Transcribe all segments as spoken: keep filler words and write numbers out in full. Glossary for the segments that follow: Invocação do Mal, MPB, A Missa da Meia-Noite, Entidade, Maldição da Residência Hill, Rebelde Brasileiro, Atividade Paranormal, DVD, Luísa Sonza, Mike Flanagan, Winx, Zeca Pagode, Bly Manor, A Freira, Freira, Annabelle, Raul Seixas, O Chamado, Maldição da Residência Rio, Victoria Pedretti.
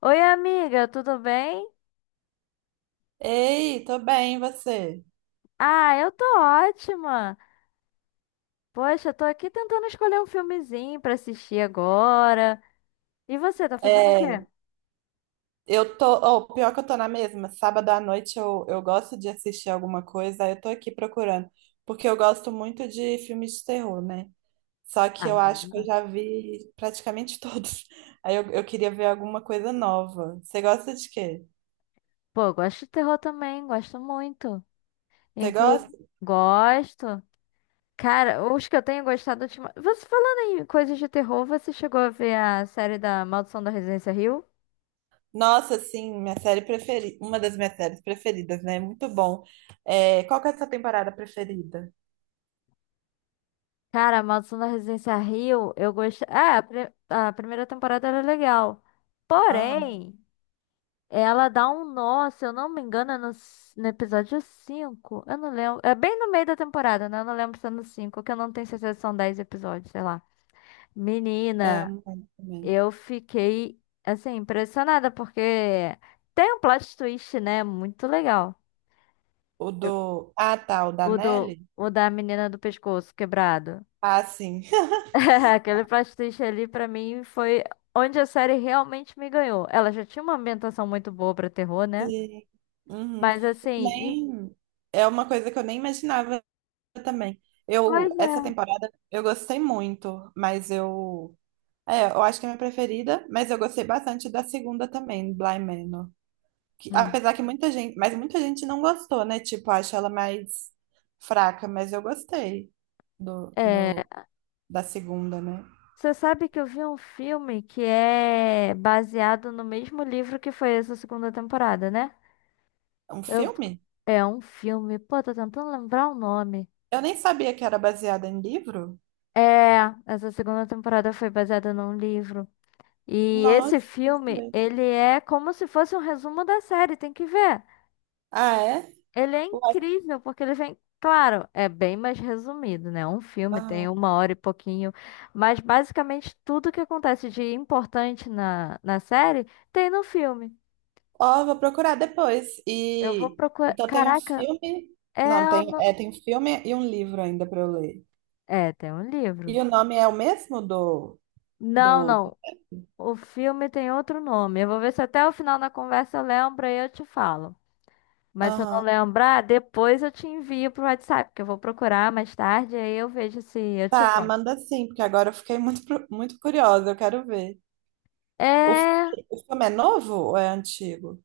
Oi, amiga, tudo bem? Ei, tô bem, e você? Ah, eu tô ótima. Poxa, eu tô aqui tentando escolher um filmezinho pra assistir agora. E você, tá fazendo o quê? É, eu tô, oh, pior é que eu tô na mesma. Sábado à noite eu, eu gosto de assistir alguma coisa, aí eu tô aqui procurando, porque eu gosto muito de filmes de terror, né? Só que eu Ah, acho que eu já vi praticamente todos. Aí eu, eu queria ver alguma coisa nova. Você gosta de quê? pô, eu gosto de terror também, gosto muito. Você Inclusive, gosta? gosto. Cara, os que eu tenho gostado ultimamente. Você falando em coisas de terror, você chegou a ver a série da Maldição da Residência Hill? Nossa, sim, minha série preferida, uma das minhas séries preferidas, né? Muito bom. É, qual que é a sua temporada preferida? Cara, a Maldição da Residência Hill, eu gostei. Ah, a, pri- a primeira temporada era legal. Aham, Porém. Ela dá um nó, se eu não me engano, é no, c- no episódio cinco. Eu não lembro. É bem no meio da temporada, né? Eu não lembro se é no cinco que eu não tenho certeza se são dez episódios, sei lá. é, eu Menina, não lembro também. eu fiquei, assim, impressionada, porque tem um plot twist, né? Muito legal. O Eu- do. Ah, tá, o da O, do, Nelly? o da menina do pescoço quebrado. Ah, sim. Aquele plot twist ali, pra mim, foi onde a série realmente me ganhou. Ela já tinha uma ambientação muito boa pra terror, né? Sim. Uhum. Mas, assim. em- Nem. É uma coisa que eu nem imaginava também. Pois Eu, essa é. temporada, eu gostei muito, mas eu. É, eu acho que é a minha preferida, mas eu gostei bastante da segunda também, Bly Manor. Que, Hum. apesar que muita gente. Mas muita gente não gostou, né? Tipo, acho ela mais fraca, mas eu gostei do, É, do, da segunda, né? você sabe que eu vi um filme que é baseado no mesmo livro que foi essa segunda temporada, né? Um Eu- filme? É um filme, pô, tô tentando lembrar o nome. Eu nem sabia que era baseada em livro. É, essa segunda temporada foi baseada num livro. E esse Nossa, não filme, sabia. ele é como se fosse um resumo da série, tem que ver. Ah, é? Ele é Ué, incrível, porque ele vem. Claro, é bem mais resumido, né? Um filme tem ah. uma hora e pouquinho, mas basicamente tudo que acontece de importante na, na série tem no filme. Ó, vou procurar depois. Eu vou E procurar. então tem um Caraca, filme. é. Não, O tem, no- é, tem um filme e um livro ainda para eu ler. É, tem um livro. E o nome é o mesmo do, Não, do... não. O filme tem outro nome. Eu vou ver se até o final da conversa eu lembro e eu te falo. Mas se eu não Aham. lembrar, depois eu te envio pro WhatsApp, porque eu vou procurar mais tarde, aí eu vejo se eu te Tá, mando. manda sim, porque agora eu fiquei muito, pro- muito curiosa, eu quero ver. O, fi- É. o filme é novo ou é antigo?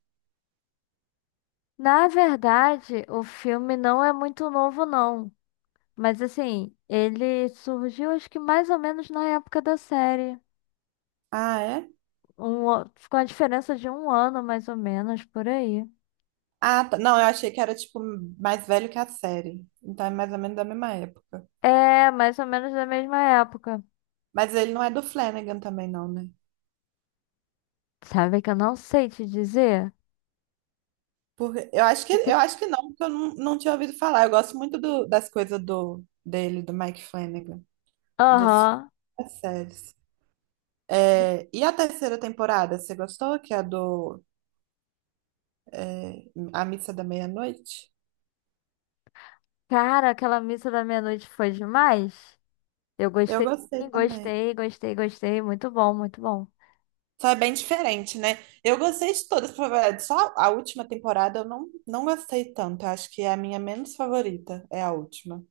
Na verdade, o filme não é muito novo, não. Mas assim, ele surgiu acho que mais ou menos na época da série. Ah, é? Um, o- com a diferença de um ano, mais ou menos, por aí. Ah, tá. Não, eu achei que era tipo mais velho que a série. Então é mais ou menos da mesma época. É, mais ou menos da mesma época. Mas ele não é do Flanagan também, não, né? Sabe que eu não sei te dizer? Porque eu acho que eu acho que não, porque eu não, não tinha ouvido falar. Eu gosto muito do- das coisas do dele, do Mike Flanagan, dos, Aham. das séries. É, e a terceira temporada, você gostou? Que é a do é, A Missa da Meia-Noite? Cara, aquela missa da meia-noite foi demais. Eu Eu gostei, gostei sim, também. gostei, gostei, gostei. Muito bom, muito bom. Só é bem diferente, né? Eu gostei de todas, pra falar a verdade. Só a última temporada eu não, não gostei tanto. Eu acho que é a minha menos favorita, é a última.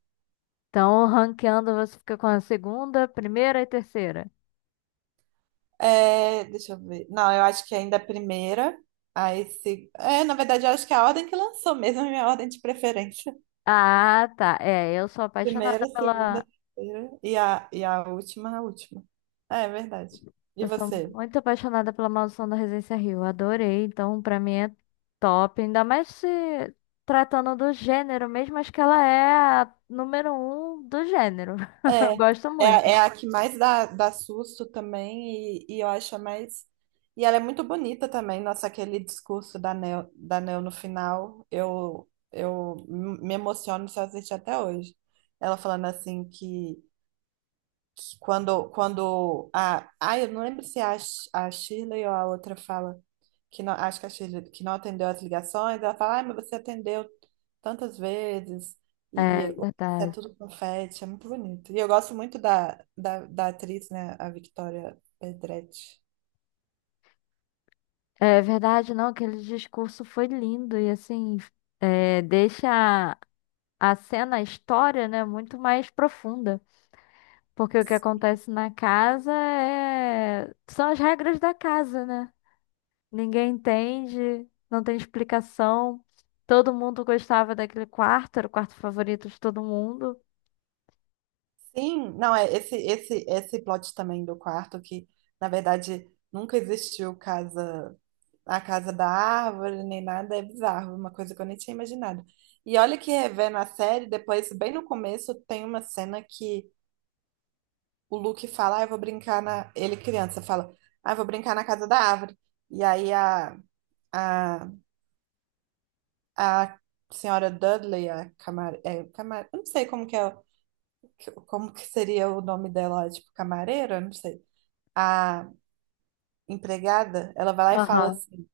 Então, ranqueando, você fica com a segunda, primeira e terceira. É, deixa eu ver. Não, eu acho que ainda é a primeira. Aí se... É, na verdade, eu acho que é a ordem que lançou mesmo, é a minha ordem de preferência. Ah, tá. É, eu sou apaixonada Primeira, segunda, pela. terceira e a, e a última, a última. É, é verdade. E Eu sou você? muito apaixonada pela Maldição da Residência Rio. Adorei. Então, pra mim é top. Ainda mais se tratando do gênero mesmo. Acho que ela é a número um do gênero. Eu É, gosto é, muito. é a que mais dá, dá susto também e, e eu acho a mais... E ela é muito bonita também, nossa, aquele discurso da Neo, da Neo no final, eu, eu me emociono se eu assistir até hoje. Ela falando assim que que quando, quando a. Ai, eu não lembro se é a, Sh- a Shirley ou a outra fala. Que não, acho que a Shirley que não atendeu as ligações. Ela fala, ai, mas você atendeu tantas vezes. É E, e é verdade. tudo confete. É muito bonito. E eu gosto muito da, da, da atriz, né? A Victoria Pedretti. É verdade, não. Aquele discurso foi lindo. E assim, é, deixa a a cena, a história, né, muito mais profunda. Porque o que acontece na casa é, são as regras da casa, né? Ninguém entende, não tem explicação. Todo mundo gostava daquele quarto, era o quarto favorito de todo mundo. Sim, não, é esse, esse, esse plot também do quarto que, na verdade, nunca existiu casa. A casa da árvore, nem nada, é bizarro, uma coisa que eu nem tinha imaginado. E olha que rever na série, depois, bem no começo, tem uma cena que o Luke fala, ah, eu vou brincar na... Ele criança fala, ah, eu vou brincar na casa da árvore. E aí a, a, a senhora Dudley, a camar... é, camar... eu não sei como que é, o- que- como que seria o nome dela, tipo, camareira, eu não sei. A empregada, ela vai lá e fala Aham. assim,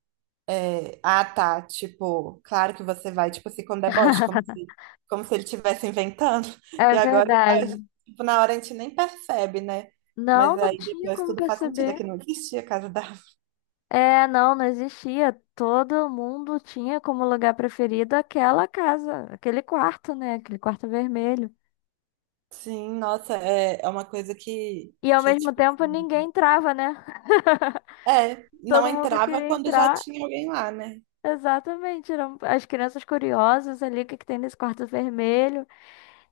é, ah, tá. Tipo, claro que você vai, tipo assim, com deboche, como se, como se ele estivesse inventando. E É agora, a gente- verdade. tipo, na hora a gente nem percebe, né? Mas Não, não aí tinha depois como tudo faz sentido, é perceber. que não existia casa da. Avó. É, não, não existia. Todo mundo tinha como lugar preferido aquela casa, aquele quarto, né? Aquele quarto vermelho. Sim, nossa, é, é uma coisa que, E ao que, mesmo tipo, tempo ninguém assim, entrava, né? é, não Todo mundo entrava queria quando já entrar. tinha alguém lá, né? Exatamente. Eram as crianças curiosas ali, o que que tem nesse quarto vermelho?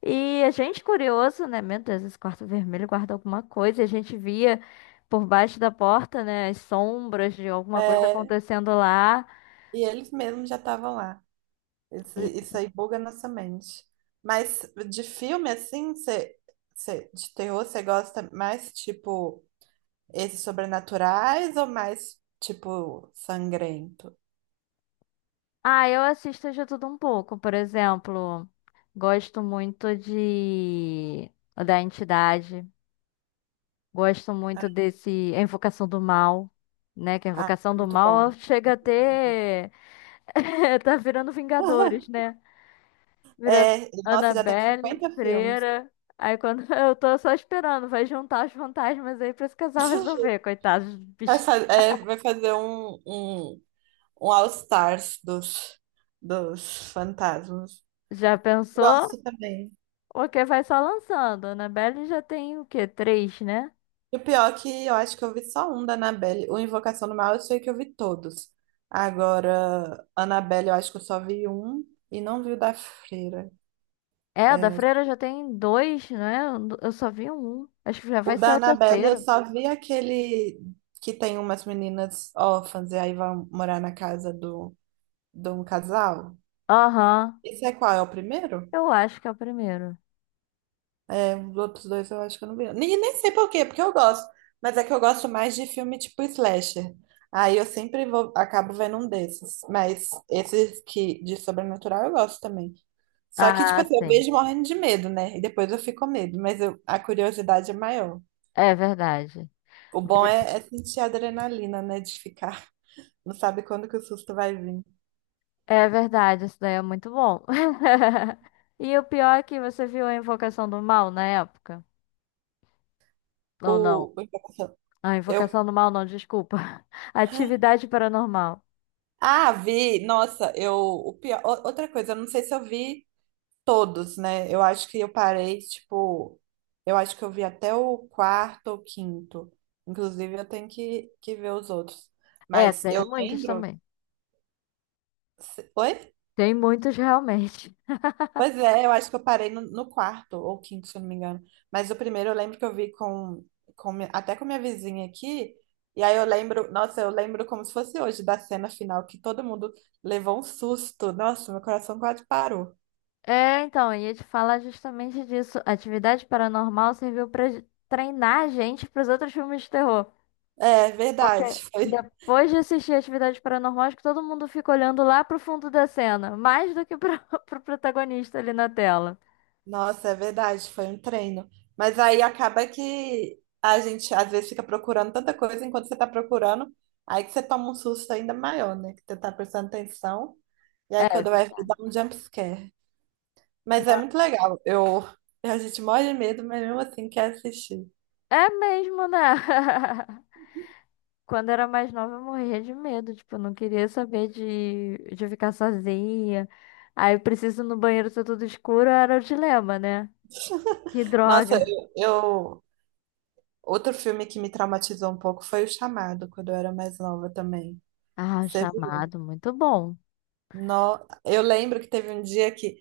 E a gente curioso, né? Meu Deus, esse quarto vermelho guarda alguma coisa. E a gente via por baixo da porta, né? As sombras de alguma coisa É, acontecendo lá. e eles mesmos já estavam lá. Isso, E- isso aí buga a nossa mente. Mas de filme, assim, você, você, de terror, você gosta mais, tipo. Esses sobrenaturais ou mais, tipo, sangrento? Ah, eu assisto de tudo um pouco. Por exemplo, gosto muito de da Entidade. Gosto Ah, muito desse A Invocação do Mal, né? Que a ah, Invocação do muito Mal bom. chega a ter tá virando Vingadores, né? Vira É, nossa, já tem Annabelle, cinquenta filmes. Freira. Aí quando eu tô só esperando, vai juntar os fantasmas aí pra esse casal resolver, coitados dos Vai, fa- bichinhos. é, vai fazer um, um, um All-Stars dos, dos fantasmas. Já pensou? Gosto também. Porque vai só lançando. Annabelle já tem o quê? Três, né? E o pior é que eu acho que eu vi só um da Annabelle. O Invocação do Mal eu sei que eu vi todos. Agora, Annabelle eu acho que eu só vi um e não vi o da Freira. É, a da É, Freira já tem dois, né? Eu só vi um. Acho que já o vai ser da o Annabelle, eu terceiro. só vi aquele que tem umas meninas órfãs e aí vão morar na casa do, de um casal. Aham. Esse é qual? É o primeiro? Eu acho que é o primeiro. É, os outros dois eu acho que eu não vi. Nem, nem sei por quê, porque eu gosto. Mas é que eu gosto mais de filme tipo slasher. Aí eu sempre vou, acabo vendo um desses. Mas esses que de sobrenatural eu gosto também. Só que, tipo Ah, assim, eu sim. vejo morrendo de medo, né? E depois eu fico com medo, mas eu- a curiosidade é maior. É verdade. O bom é, é sentir a adrenalina, né? De ficar. Não sabe quando que o susto vai vir. É verdade, isso daí é muito bom. E o pior é que você viu a Invocação do Mal na época? Ou não. O, o Invocação- Ah, eu, Invocação do Mal, não, desculpa. Atividade Paranormal. ah, vi, nossa, eu, o pior, o- outra coisa, eu não sei se eu vi todos, né? Eu acho que eu parei, tipo, eu acho que eu vi até o quarto ou quinto. Inclusive, eu tenho que, que ver os outros. É, Mas tem eu muitos lembro. também. Se- Oi? Tem muitos realmente. Pois é, eu acho que eu parei no, no quarto ou quinto, se eu não me engano. Mas o primeiro eu lembro que eu vi com, com mi- até com minha vizinha aqui. E aí eu lembro, nossa, eu lembro como se fosse hoje da cena final, que todo mundo levou um susto. Nossa, meu coração quase parou. É, então, eu ia te falar justamente disso. Atividade Paranormal serviu pra j- treinar a gente pros outros filmes de terror. É Porque verdade, foi. depois de assistir Atividade Paranormal, acho que todo mundo fica olhando lá pro fundo da cena, mais do que pra, pro protagonista ali na tela. Nossa, é verdade, foi um treino. Mas aí acaba que a gente às vezes fica procurando tanta coisa enquanto você tá procurando, aí que você toma um susto ainda maior, né? Que você tá prestando atenção. E aí É, quando vai ver, dá um jump scare. Mas é muito legal. Eu, a gente morre de medo, mas mesmo assim quer assistir. é mesmo, né? Quando eu era mais nova, eu morria de medo. Tipo, eu não queria saber de, de ficar sozinha. Aí eu preciso ir no banheiro ser tudo escuro, era o dilema, né? Que Nossa, droga. eu, eu- Outro filme que me traumatizou um pouco foi O Chamado, quando eu era mais nova também. Ah, O Você viu? Chamado, muito bom. No... Eu lembro que teve um dia que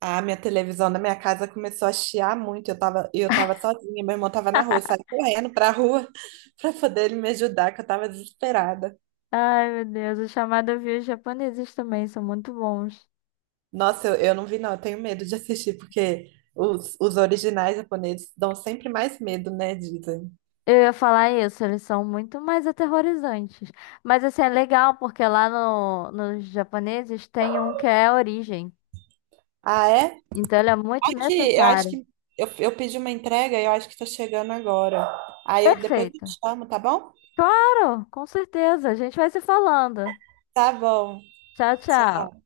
a minha televisão da minha casa começou a chiar muito. Eu tava, e eu tava sozinha, meu irmão tava na rua, eu saí correndo pra rua pra poder ele me ajudar, que eu tava desesperada. Ai, meu Deus, O Chamado eu vi os japoneses também, são muito bons. Nossa, eu, eu não vi, não, eu tenho medo de assistir, porque os, os originais japoneses dão sempre mais medo, né? Dizem. Eu ia falar isso, eles são muito mais aterrorizantes. Mas assim, é legal, porque lá no, nos japoneses tem um que é a origem. Ah, é? Então ele é muito Aqui, eu acho necessário. que eu, eu pedi uma entrega e eu acho que tá chegando agora. Aí eu depois eu Perfeito. te chamo, tá bom? Claro, com certeza. A gente vai se falando. Tá bom. Tchau, tchau. Tchau.